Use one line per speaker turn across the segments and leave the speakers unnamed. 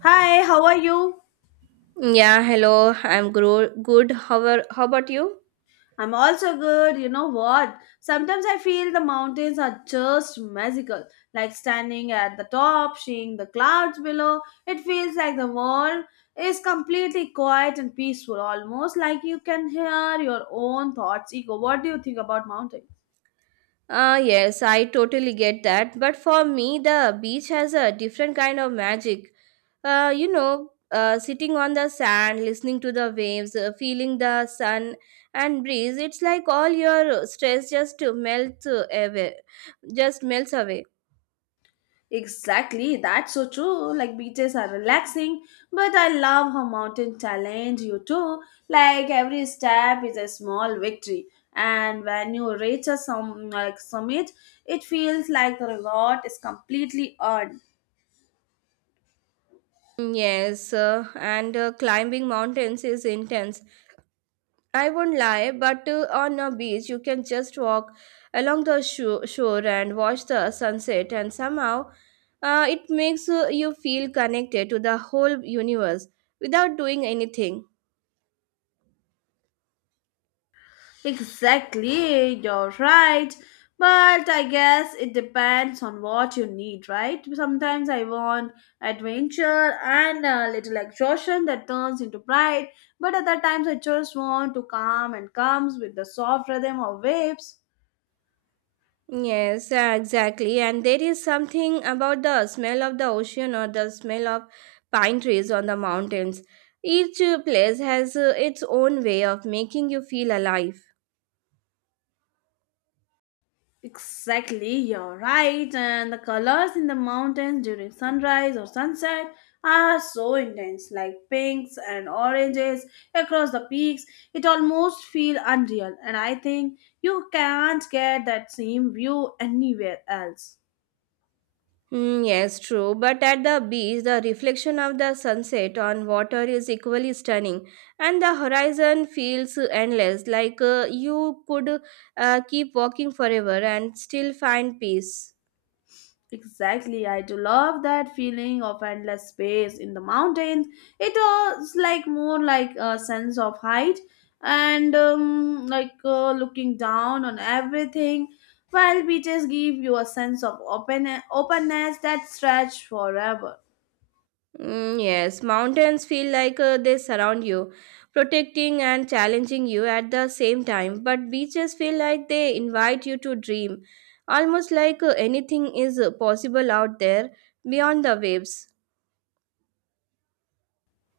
Hi, how are you?
Yeah, hello. I'm good. How about you?
I'm also good. You know what? Sometimes I feel the mountains are just magical. Like standing at the top, seeing the clouds below. It feels like the world is completely quiet and peaceful, almost like you can hear your own thoughts. Ego, what do you think about mountains?
Yes, I totally get that. But for me, the beach has a different kind of magic. Sitting on the sand, listening to the waves, feeling the sun and breeze, it's like all your stress just melts away.
Exactly, that's so true. Like beaches are relaxing, but I love how mountain challenge you too. Like every step is a small victory, and when you reach a some like summit, it feels like the reward is completely earned.
Mm, Yes, and Climbing mountains is intense. I won't lie, but on a beach, you can just walk along the shore and watch the sunset, and somehow it makes you feel connected to the whole universe without doing anything.
Exactly, you're right. But I guess it depends on what you need, right? Sometimes I want adventure and a little exhaustion that turns into pride, but other times I just want to calm and comes with the soft rhythm of waves.
Yes, exactly. And there is something about the smell of the ocean or the smell of pine trees on the mountains. Each place has its own way of making you feel alive.
Exactly, you're right. And the colors in the mountains during sunrise or sunset are so intense, like pinks and oranges across the peaks. It almost feels unreal, and I think you can't get that same view anywhere else.
Yes, true. But at the beach, the reflection of the sunset on water is equally stunning, and the horizon feels endless, like you could keep walking forever and still find peace.
Exactly, I do love that feeling of endless space in the mountains. It is like more like a sense of height and like looking down on everything. While beaches give you a sense of open openness that stretch forever.
Yes, mountains feel like they surround you, protecting and challenging you at the same time. But beaches feel like they invite you to dream, almost like anything is possible out there beyond the waves.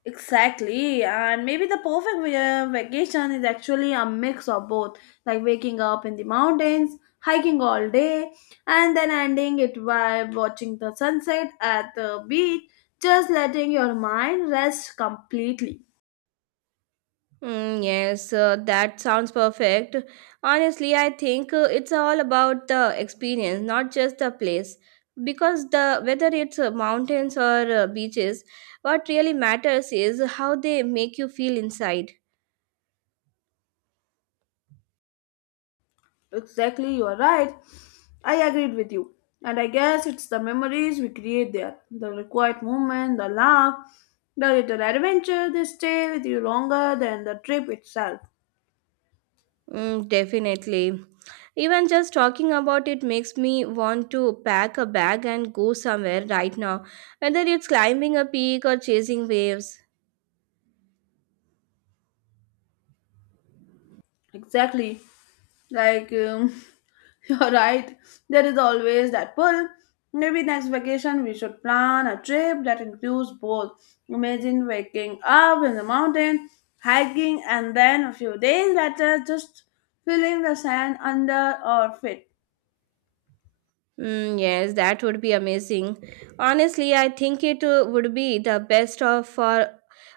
Exactly, and maybe the perfect vacation is actually a mix of both, like waking up in the mountains, hiking all day, and then ending it by watching the sunset at the beach, just letting your mind rest completely.
Yes, that sounds perfect. Honestly, I think it's all about the experience, not just the place. Because the whether it's mountains or beaches, what really matters is how they make you feel inside.
Exactly, you are right. I agreed with you, and I guess it's the memories we create there, the required moment, the laugh, the little adventure. They stay with you longer than the trip itself.
Mm, definitely. Even just talking about it makes me want to pack a bag and go somewhere right now, whether it's climbing a peak or chasing waves.
Exactly. Like, you're right, there is always that pull. Maybe next vacation we should plan a trip that includes both. Imagine waking up in the mountain, hiking, and then a few days later just feeling the sand under our feet.
Yes, that would be amazing. Honestly, I think it would be the best of for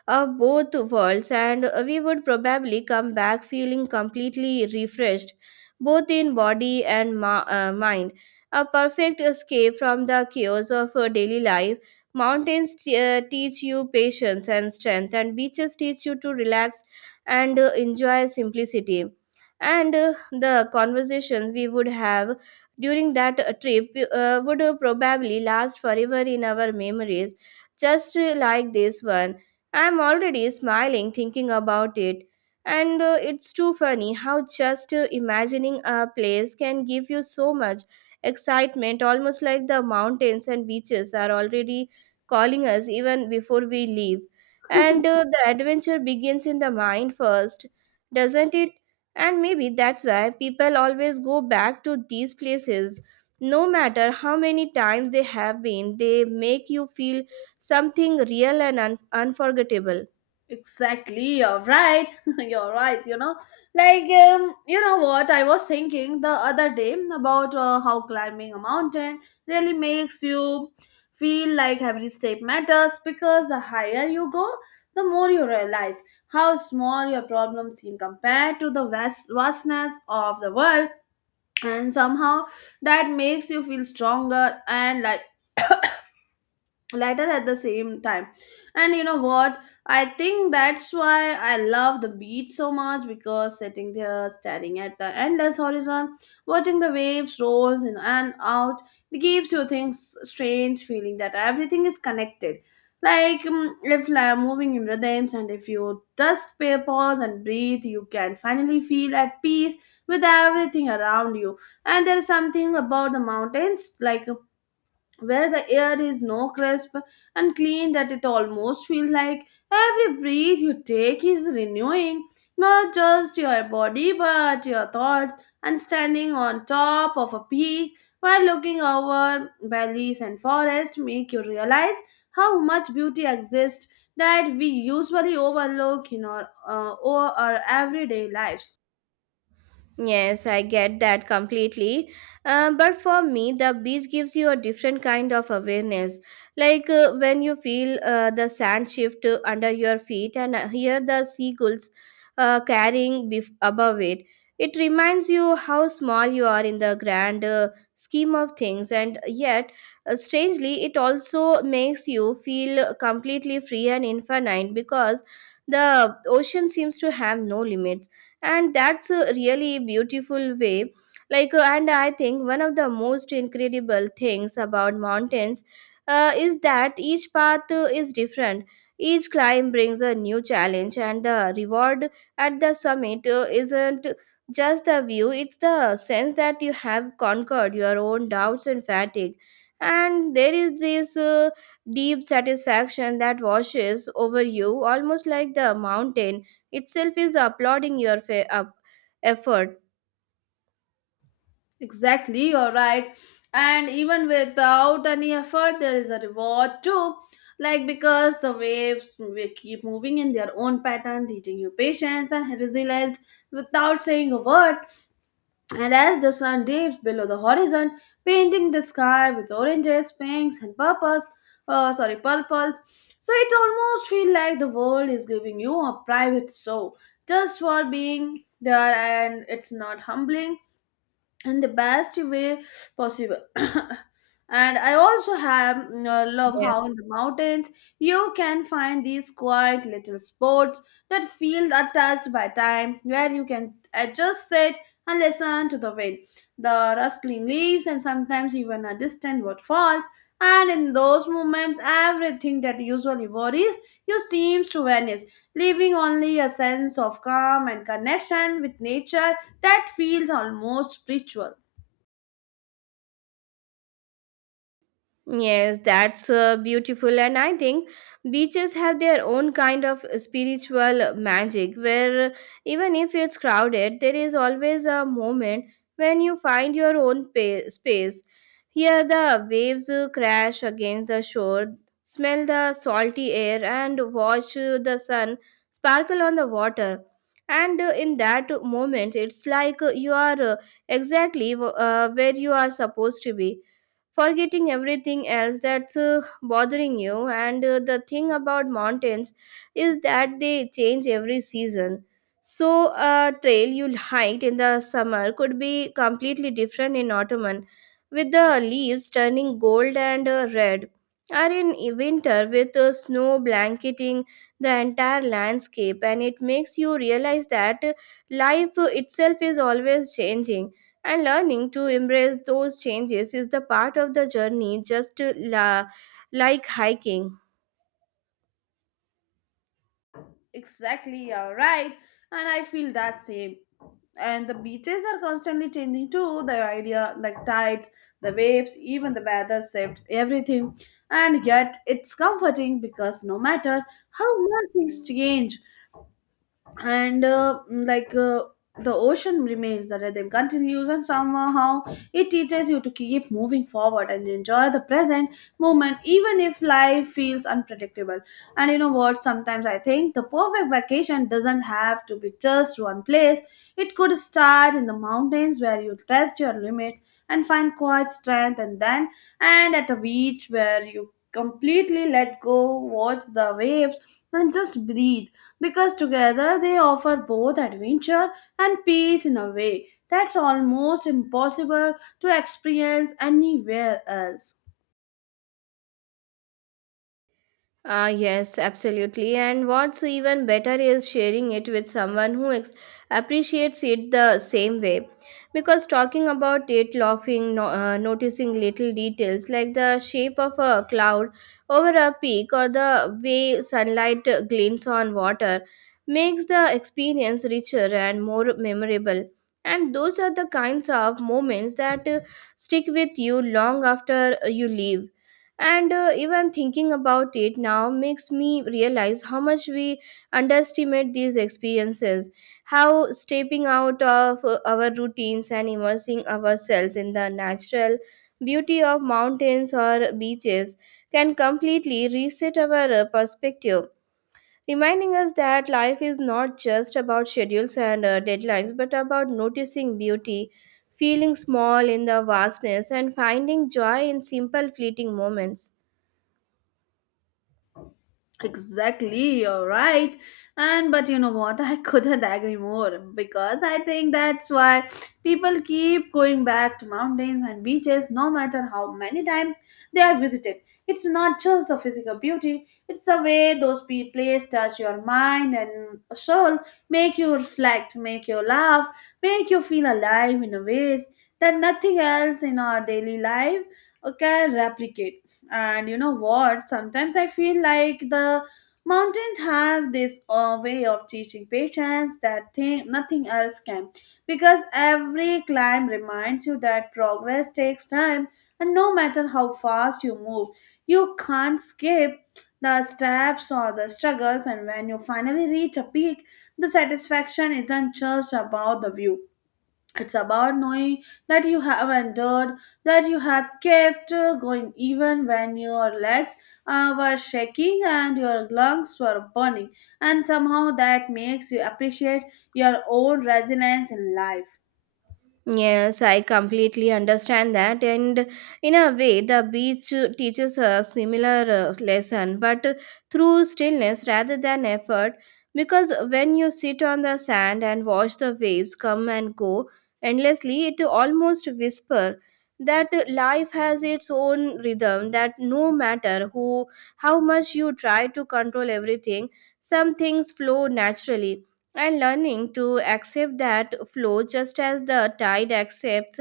of both worlds, and we would probably come back feeling completely refreshed, both in body and mind. A perfect escape from the chaos of daily life. Mountains teach you patience and strength, and beaches teach you to relax and enjoy simplicity. And the conversations we would have during that trip would probably last forever in our memories, just like this one. I'm already smiling thinking about it. And it's too funny how just imagining a place can give you so much excitement, almost like the mountains and beaches are already calling us even before we leave. And the adventure begins in the mind first, doesn't it? And maybe that's why people always go back to these places. No matter how many times they have been, they make you feel something real and unforgettable.
Exactly, you're right. You're right. Like, you know what? I was thinking the other day about how climbing a mountain really makes you feel like every step matters because the higher you go, the more you realize how small your problems seem compared to the vastness of the world. And somehow that makes you feel stronger and like later at the same time. And you know what? I think that's why I love the beach so much, because sitting there staring at the endless horizon, watching the waves rolls in and out, it gives you things strange feeling that everything is connected, like if like, moving in rhythms, and if you just pay pause and breathe you can finally feel at peace with everything around you. And there is something about the mountains, like where the air is no crisp and clean that it almost feels like every breath you take is renewing, not just your body but your thoughts. And standing on top of a peak while looking over valleys and forests make you realize how much beauty exists that we usually overlook in our everyday lives.
Yes, I get that completely. But for me, the beach gives you a different kind of awareness. Like when you feel the sand shift under your feet and hear the seagulls carrying above it, it reminds you how small you are in the grand scheme of things. And yet, strangely, it also makes you feel completely free and infinite because the ocean seems to have no limit, and that's a really beautiful way. And I think one of the most incredible things about mountains is that each path is different. Each climb brings a new challenge, and the reward at the summit isn't just the view. It's the sense that you have conquered your own doubts and fatigue, and there is this deep satisfaction that washes over you, almost like the mountain itself is applauding your fa- up effort
Exactly, you're right. And even without any effort, there is a reward too. Like because the waves will keep moving in their own pattern, teaching you patience and resilience without saying a word. And as the sun dips below the horizon, painting the sky with oranges, pinks, and purples. Sorry, purples. So it almost feels like the world is giving you a private show just for being there, and it's not humbling in the best way possible. And I also love
there.
how in the mountains you can find these quiet little spots that feel untouched by time, where you can just sit and listen to the wind, the rustling leaves, and sometimes even a distant waterfalls. And in those moments, everything that usually worries you seems to vanish, leaving only a sense of calm and connection with nature that feels almost spiritual.
Yes, that's beautiful. And I think beaches have their own kind of spiritual magic, where even if it's crowded, there is always a moment when you find your own space. Hear the waves crash against the shore, smell the salty air, and watch the sun sparkle on the water. And in that moment, it's like you are exactly where you are supposed to be, forgetting everything else that's bothering you. And the thing about mountains is that they change every season, so a trail you'll hike in the summer could be completely different in autumn, with the leaves turning gold and red, or in winter with snow blanketing the entire landscape. And it makes you realize that life itself is always changing, and learning to embrace those changes is the part of the journey, just like hiking.
Exactly, you're right. And I feel that same. And the beaches are constantly changing too. The idea, like tides, the waves, even the weather shifts, everything. And yet, it's comforting because no matter how much things change, and mm, like the ocean remains, the rhythm continues, and somehow it teaches you to keep moving forward and enjoy the present moment even if life feels unpredictable. And you know what? Sometimes I think the perfect vacation doesn't have to be just one place. It could start in the mountains where you test your limits and find quiet strength, and then and at a beach where you completely let go, watch the waves and just breathe, because together they offer both adventure and peace in a way that's almost impossible to experience anywhere else.
Ah, yes, absolutely. And what's even better is sharing it with someone who appreciates it the same way. Because talking about it, laughing, noticing little details like the shape of a cloud over a peak or the way sunlight glints on water makes the experience richer and more memorable. And those are the kinds of moments that stick with you long after you leave. And even thinking about it now makes me realize how much we underestimate these experiences, how stepping out of our routines and immersing ourselves in the natural beauty of mountains or beaches can completely reset our perspective, reminding us that life is not just about schedules and deadlines, but about noticing beauty, feeling small in the vastness, and finding joy in simple fleeting moments.
Exactly, you're right. And but you know what? I couldn't agree more, because I think that's why people keep going back to mountains and beaches no matter how many times they are visited. It's not just the physical beauty, it's the way those places touch your mind and soul, make you reflect, make you laugh, make you feel alive in a ways that nothing else in our daily life can replicate. And you know what? Sometimes I feel like the mountains have this way of teaching patience that thing nothing else can, because every climb reminds you that progress takes time, and no matter how fast you move you can't skip the steps or the struggles. And when you finally reach a peak, the satisfaction isn't just about the view, it's about knowing that you have endured, that you have kept going even when your legs were shaking and your lungs were burning, and somehow that makes you appreciate your own resilience in life.
Yes, I completely understand that, and in a way, the beach teaches a similar lesson, but through stillness rather than effort. Because when you sit on the sand and watch the waves come and go endlessly, it almost whisper that life has its own rhythm. That no matter who, how much you try to control everything, some things flow naturally, and learning to accept that flow, just as the tide accepts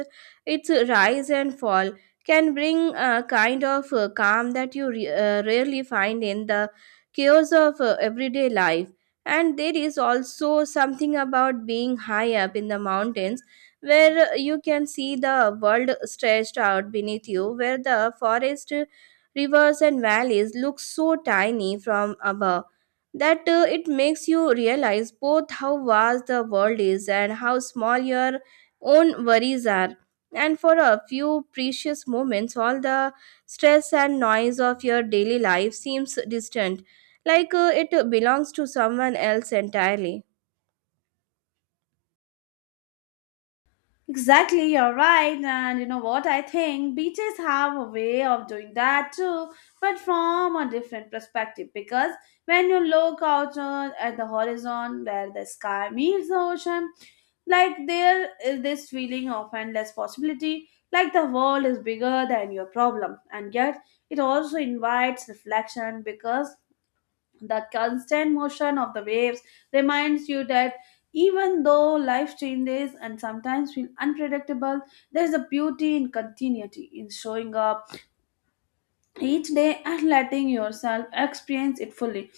its rise and fall, can bring a kind of calm that you rarely find in the chaos of everyday life. And there is also something about being high up in the mountains, where you can see the world stretched out beneath you, where the forest, rivers, and valleys look so tiny from above, that it makes you realize both how vast the world is and how small your own worries are. And for a few precious moments, all the stress and noise of your daily life seems distant, like it belongs to someone else entirely.
Exactly, you're right. And you know what? I think beaches have a way of doing that too, but from a different perspective. Because when you look out at the horizon where the sky meets the ocean, like there is this feeling of endless possibility, like the world is bigger than your problem. And yet, it also invites reflection because the constant motion of the waves reminds you that even though life changes and sometimes feel unpredictable, there is a beauty in continuity, in showing up each day and letting yourself experience it fully.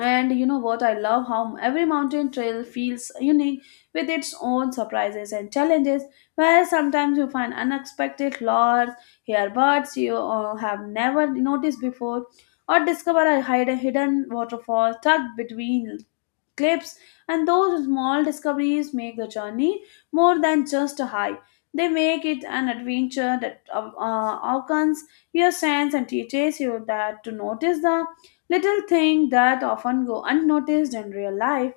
And you know what? I love how every mountain trail feels unique with its own surprises and challenges, where sometimes you find unexpected lures, hear birds you have never noticed before, or discover a hidden waterfall tucked between clips, and those small discoveries make the journey more than just a high. They make it an adventure that awakens your sense and teaches you that to notice the little things that often go unnoticed in real life.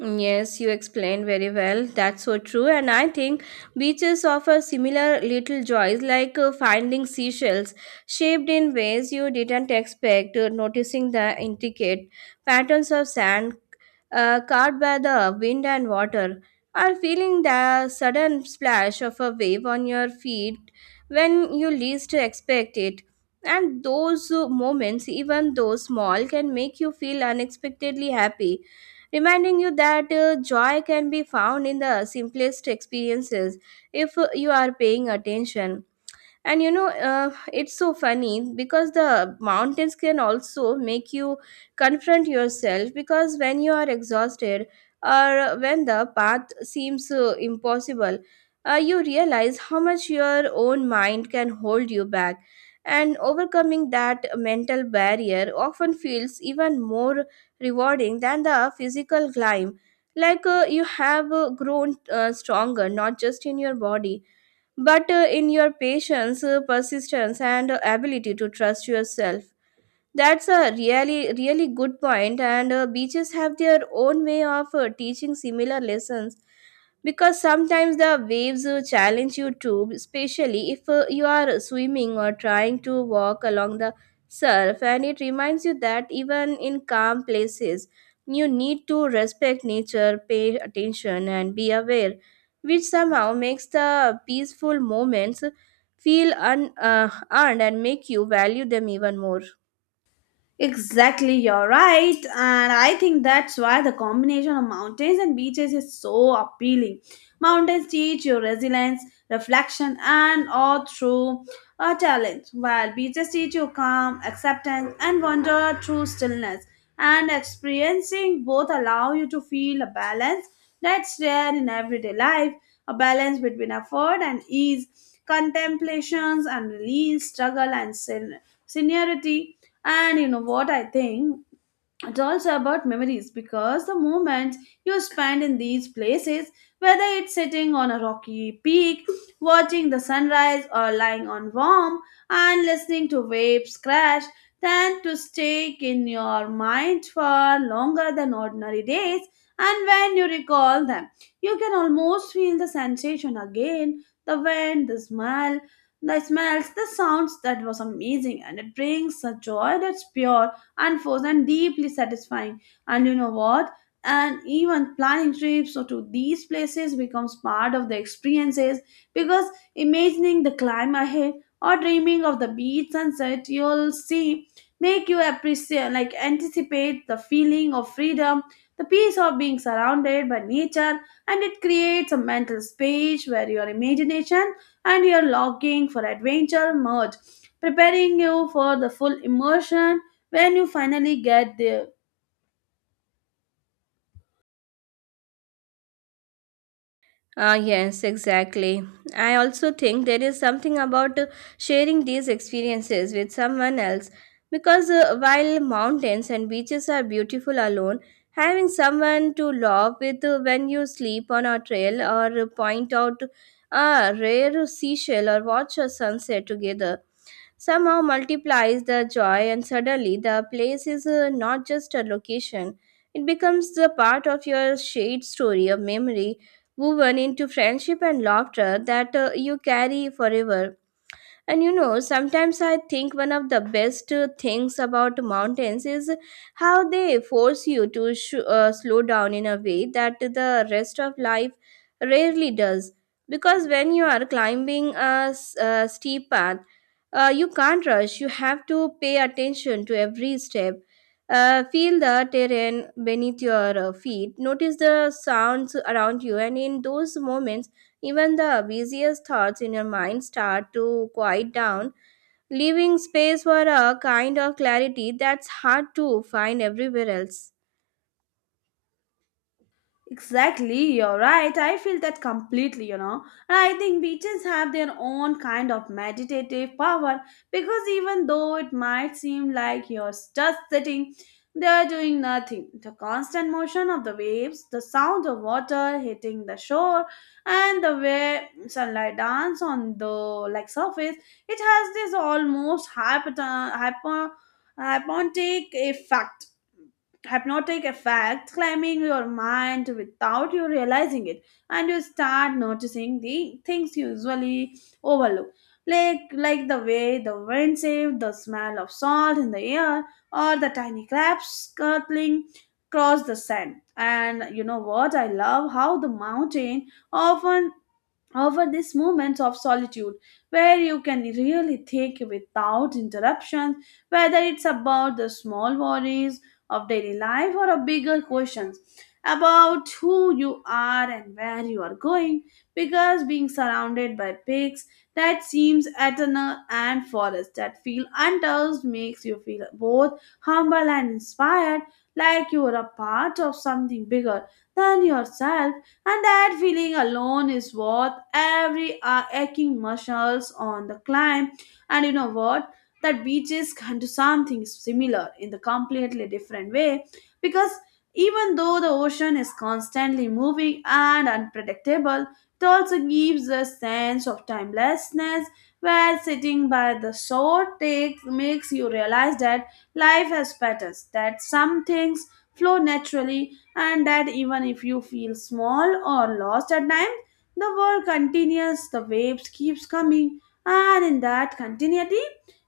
Yes, you explained very well. That's so true. And I think beaches offer similar little joys, like finding seashells shaped in ways you didn't expect, noticing the intricate patterns of sand carved by the wind and water, or feeling the sudden splash of a wave on your feet when you least expect it. And those moments, even though small, can make you feel unexpectedly happy, reminding you that joy can be found in the simplest experiences if you are paying attention. And you know it's so funny, because the mountains can also make you confront yourself, because when you are exhausted or when the path seems impossible, you realize how much your own mind can hold you back, and overcoming that mental barrier often feels even more rewarding than the physical climb. Like you have grown stronger, not just in your body, but in your patience, persistence, and ability to trust yourself. That's a really, really good point, and beaches have their own way of teaching similar lessons, because sometimes the waves challenge you too, especially if you are swimming or trying to walk along the surf, and it reminds you that even in calm places, you need to respect nature, pay attention, and be aware, which somehow makes the peaceful moments feel earned and make you value them even more.
Exactly, you're right. And I think that's why the combination of mountains and beaches is so appealing. Mountains teach you resilience, reflection, and all through a talent, while beaches teach you calm, acceptance, and wonder through stillness. And experiencing both allow you to feel a balance that's rare in everyday life, a balance between effort and ease, contemplations and release, struggle and seniority. And you know what I think? It's also about memories, because the moments you spend in these places, whether it's sitting on a rocky peak, watching the sunrise, or lying on warm and listening to waves crash, tend to stick in your mind for longer than ordinary days. And when you recall them, you can almost feel the sensation again, the wind, the smells, the sounds that was amazing, and it brings a joy that's pure and force and deeply satisfying. And you know what? And even planning trips to these places becomes part of the experiences because imagining the climb ahead or dreaming of the beach sunset you'll see make you appreciate like anticipate the feeling of freedom, the peace of being surrounded by nature. And it creates a mental space where your imagination and your longing for adventure merge, preparing you for the full immersion when you finally get there.
Ah, yes, exactly. I also think there is something about sharing these experiences with someone else, because while mountains and beaches are beautiful alone, having someone to laugh with when you sleep on a trail or point out a rare seashell or watch a sunset together somehow multiplies the joy, and suddenly the place is not just a location, it becomes the part of your shared story, a memory woven into friendship and laughter that you carry forever. And you know, sometimes I think one of the best things about mountains is how they force you to slow down in a way that the rest of life rarely does. Because when you are climbing a steep path, you can't rush. You have to pay attention to every step. Feel the terrain beneath your feet. Notice the sounds around you. And in those moments, even the busiest thoughts in your mind start to quiet down, leaving space for a kind of clarity that's hard to find everywhere else.
Exactly, you're right, I feel that completely, you know. And I think beaches have their own kind of meditative power because even though it might seem like you're just sitting there doing nothing, the constant motion of the waves, the sound of water hitting the shore, and the way sunlight dance on the like surface, it has this almost hypnot- hypo hypnotic effect climbing your mind without you realizing it. And you start noticing the things you usually overlook, like the way the wind saved, the smell of salt in the air, or the tiny crabs scuttling across the sand. And you know what? I love how the mountain often, however, these moments of solitude where you can really think without interruptions, whether it's about the small worries of daily life or a bigger questions about who you are and where you are going, because being surrounded by pigs that seems eternal and forests that feel untouched makes you feel both humble and inspired, like you are a part of something bigger than yourself. And that feeling alone is worth every aching muscles on the climb. And you know what? That beaches can do something similar in the completely different way, because even though the ocean is constantly moving and unpredictable, it also gives a sense of timelessness, where sitting by the shore takes makes you realize that life has patterns, that some things flow naturally, and that even if you feel small or lost at times, the world continues, the waves keeps coming, and in that continuity,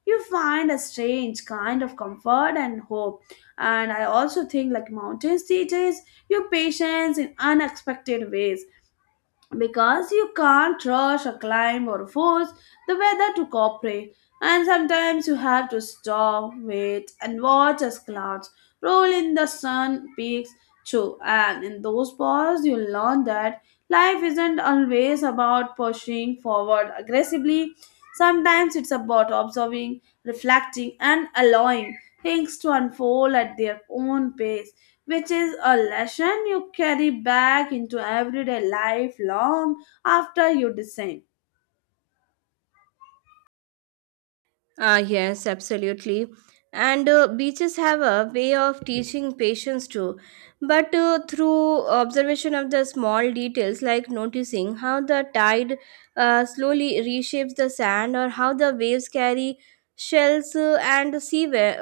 you find a strange kind of comfort and hope. And I also think like mountains teaches you patience in unexpected ways, because you can't rush or climb or force the weather to cooperate. And sometimes you have to stop, wait, and watch as clouds roll in, the sun peaks too. And in those pauses you learn that life isn't always about pushing forward aggressively. Sometimes it's about observing, reflecting, and allowing things to unfold at their own pace, which is a lesson you carry back into everyday life long after you descend.
Ah, yes, absolutely. And Beaches have a way of teaching patience too, but through observation of the small details, like noticing how the tide slowly reshapes the sand, or how the waves carry shells and seaweed,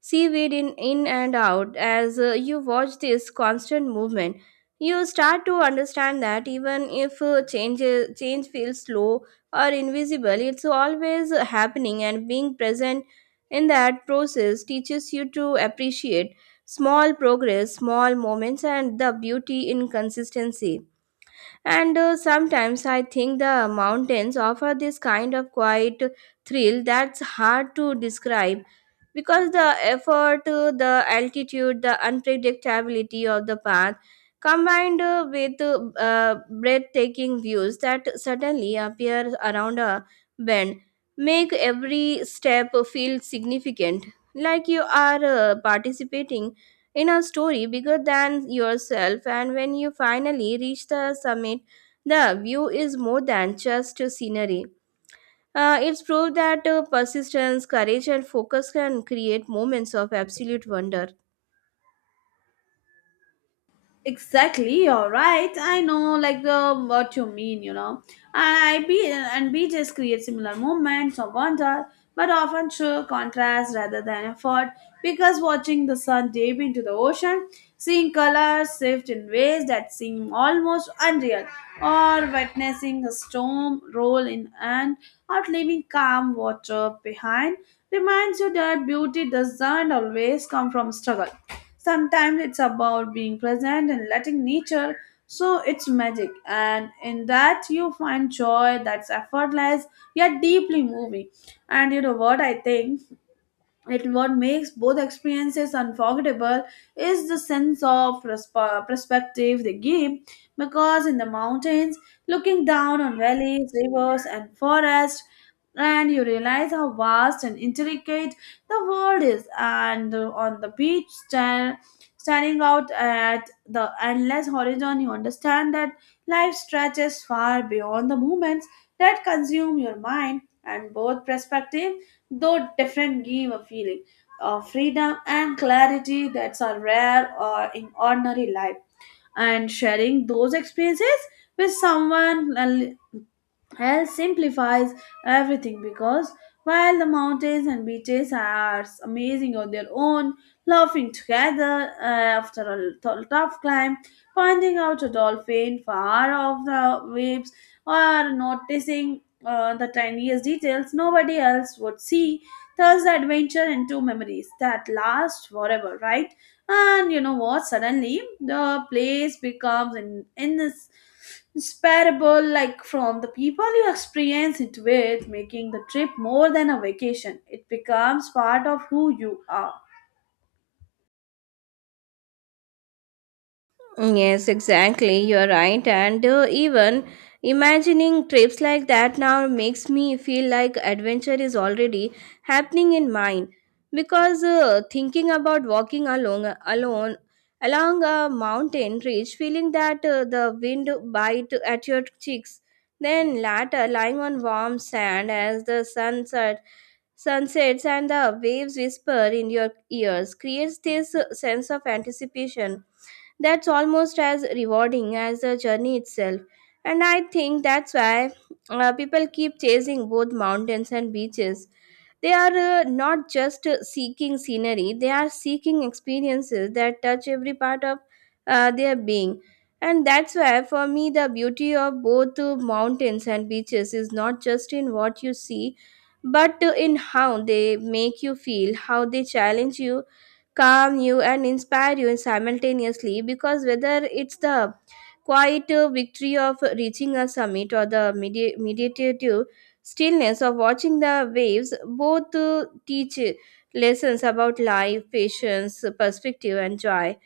seaweed in and out. As you watch this constant movement, you start to understand that even if change feels slow or invisible, it's always happening, and being present in that process teaches you to appreciate small progress, small moments, and the beauty in consistency. And Sometimes I think the mountains offer this kind of quiet thrill that's hard to describe because the effort, the altitude, the unpredictability of the path combined with breathtaking views that suddenly appear around a bend make every step feel significant, like you are participating in a story bigger than yourself. And when you finally reach the summit, the view is more than just scenery. It's proved that persistence, courage, and focus can create moments of absolute wonder.
Exactly, you're right. I know, like the what you mean, you know. And I be and BJs create similar moments of wonder, but often show contrast rather than effort. Because watching the sun dip into the ocean, seeing colors shift in ways that seem almost unreal, or witnessing a storm roll in and out, leaving calm water behind, reminds you that beauty doesn't always come from struggle. Sometimes it's about being present and letting nature so its magic, and in that you find joy that's effortless yet deeply moving. And you know what I think? It what makes both experiences unforgettable is the sense of perspective they give, because in the mountains looking down on valleys, rivers, and forests, and you realize how vast and intricate the world is. And on the beach standing out at the endless horizon, you understand that life stretches far beyond the moments that consume your mind. And both perspectives, though different, give a feeling of freedom and clarity that's are rare or in ordinary life. And sharing those experiences with someone hell simplifies everything, because while the mountains and beaches are amazing on their own, laughing together after a tough climb, pointing out a dolphin far off the waves, or noticing the tiniest details nobody else would see, turns the adventure into memories that last forever, right? And you know what? Suddenly, the place becomes in inseparable, like from the people you experience it with, making the trip more than a vacation. It becomes part of who you are.
Yes, exactly. You're right. And even imagining trips like that now makes me feel like adventure is already happening in mine. Because thinking about walking along alone along a mountain ridge, feeling that the wind bite at your cheeks, then later lying on warm sand as the sunsets and the waves whisper in your ears creates this sense of anticipation that's almost as rewarding as the journey itself. And I think that's why people keep chasing both mountains and beaches. They are not just seeking scenery, they are seeking experiences that touch every part of their being. And that's why, for me, the beauty of both mountains and beaches is not just in what you see, but in how they make you feel, how they challenge you, calm you, and inspire you simultaneously, because whether it's the quiet victory of reaching a summit or the meditative stillness of watching the waves, both teach lessons about life, patience, perspective, and joy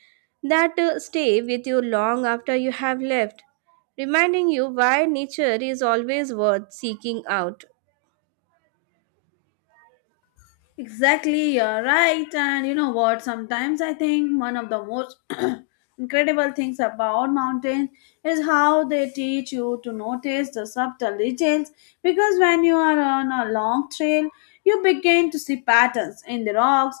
that stay with you long after you have left, reminding you why nature is always worth seeking out.
Exactly, you're right. And you know what? Sometimes I think one of the most incredible things about mountains is how they teach you to notice the subtle details. Because when you are on a long trail, you begin to see patterns in the rocks,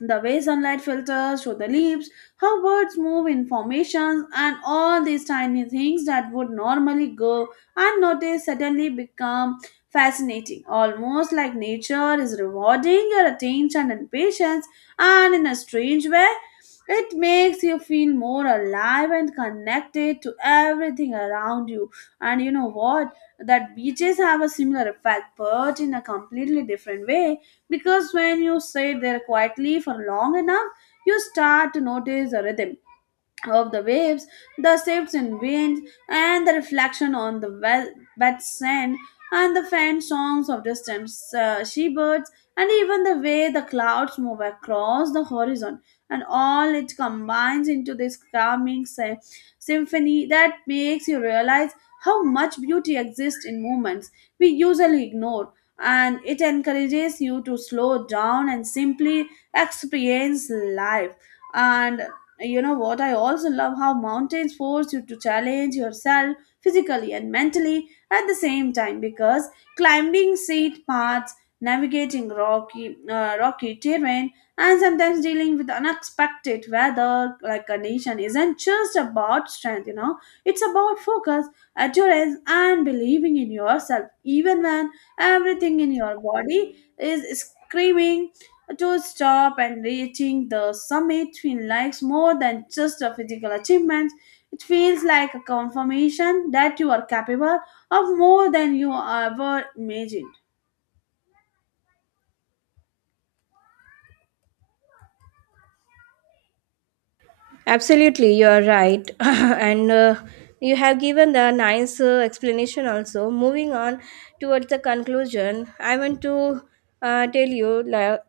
the way sunlight filters through the leaves, how birds move in formations, and all these tiny things that would normally go unnoticed suddenly become fascinating. Almost like nature is rewarding your attention and patience, and in a strange way, it makes you feel more alive and connected to everything around you. And you know what? That beaches have a similar effect, but in a completely different way, because when you sit there quietly for long enough, you start to notice a rhythm of the waves, the shifts in wind, and the reflection on the wet sand, and the faint songs of distant seabirds, and even the way the clouds move across the horizon. And all it combines into this calming symphony that makes you realize how much beauty exists in moments we usually ignore. And it encourages you to slow down and simply experience life. And you know what? I also love how mountains force you to challenge yourself physically and mentally at the same time, because climbing steep paths, navigating rocky terrain, and sometimes dealing with unexpected weather like condition isn't just about strength, you know. It's about focus, endurance, and believing in yourself even when everything in your body is screaming to stop. And reaching the summit feels like more than just a physical achievement. It feels like a confirmation that you are capable of more than you ever imagined.
Absolutely, you are right. And you have given the nice explanation also. Moving on towards the conclusion, I want to tell you, like,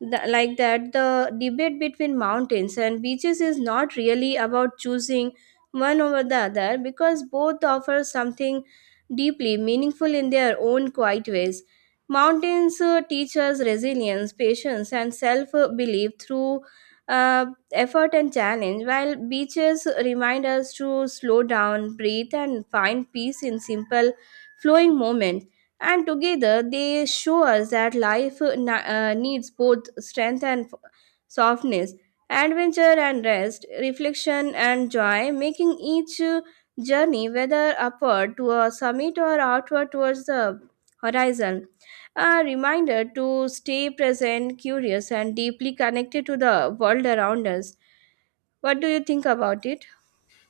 th- like that the debate between mountains and beaches is not really about choosing one over the other, because both offer something deeply meaningful in their own quiet ways. Mountains teach us resilience, patience, and self belief through. Uh, Effort and challenge, while beaches remind us to slow down, breathe, and find peace in simple, flowing moments. And together, they show us that life needs both strength and softness, adventure and rest, reflection and joy, making each journey, whether upward to a summit or outward towards the horizon, a reminder to stay present, curious, and deeply connected to the world around us. What do you think about it?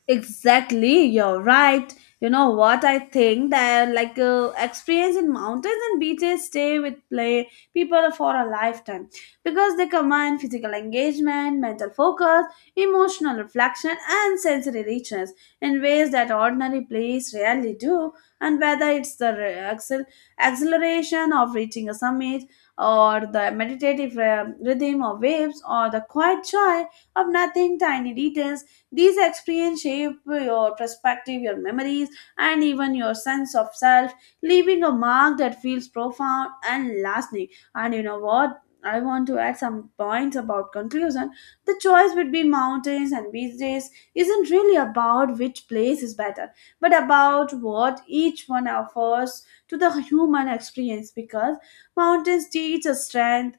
Exactly, you're right. You know what I think, that like experience in mountains and beaches stay with play people for a lifetime, because they combine physical engagement, mental focus, emotional reflection, and sensory richness in ways that ordinary plays rarely do. And whether it's the acceleration of reaching a summit, or the meditative rhythm of waves, or the quiet joy of nothing, tiny details, these experiences shape your perspective, your memories, and even your sense of self, leaving a mark that feels profound and lasting. And you know what? I want to add some points about conclusion. The choice between mountains and beach days isn't really about which place is better, but about what each one offers to the human experience, because mountains teach us strength,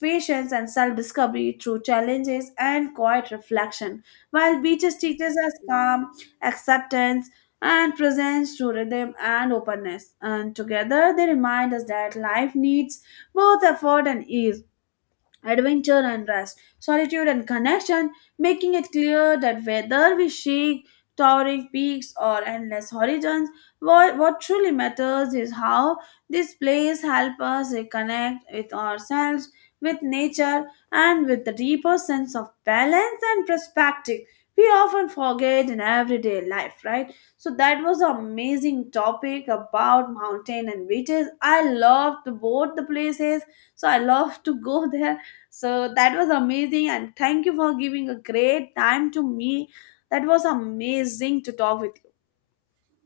patience, and self discovery through challenges and quiet reflection, while beaches teaches us calm, acceptance, and presence through rhythm and openness. And together they remind us that life needs both effort and ease, adventure and rest, solitude and connection, making it clear that whether we seek towering peaks or endless horizons, what truly matters is how this place helps us reconnect with ourselves, with nature, and with the deeper sense of balance and perspective we often forget in everyday life, right? So that was an amazing topic about mountain and beaches. I loved both the places, so I love to go there. So that was amazing, and thank you for giving a great time to me. That was amazing to talk with you.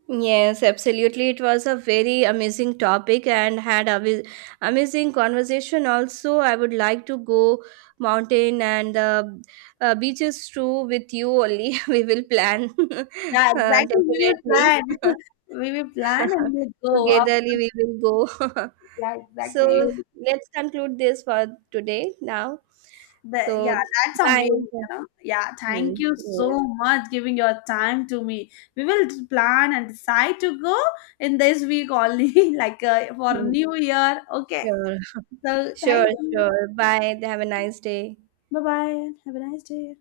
Yes, absolutely. It was a very amazing topic and had a amazing conversation. Also, I would like to go mountain and beaches too with you only. We will plan
Yeah, exactly. We will
definitely
plan. We will plan and we will go up.
togetherly. We will go.
Yeah,
So
exactly.
let's conclude this for today now.
The, yeah,
So
that's
bye.
amazing. You know? Yeah,
Hmm,
thank you so
yes.
much giving your time to me. We will plan and decide to go in this week only, like for
Hmm.
New Year. Okay.
Sure.
So
Sure,
thank you.
sure. Bye. Have a nice day.
Bye bye. Have a nice day.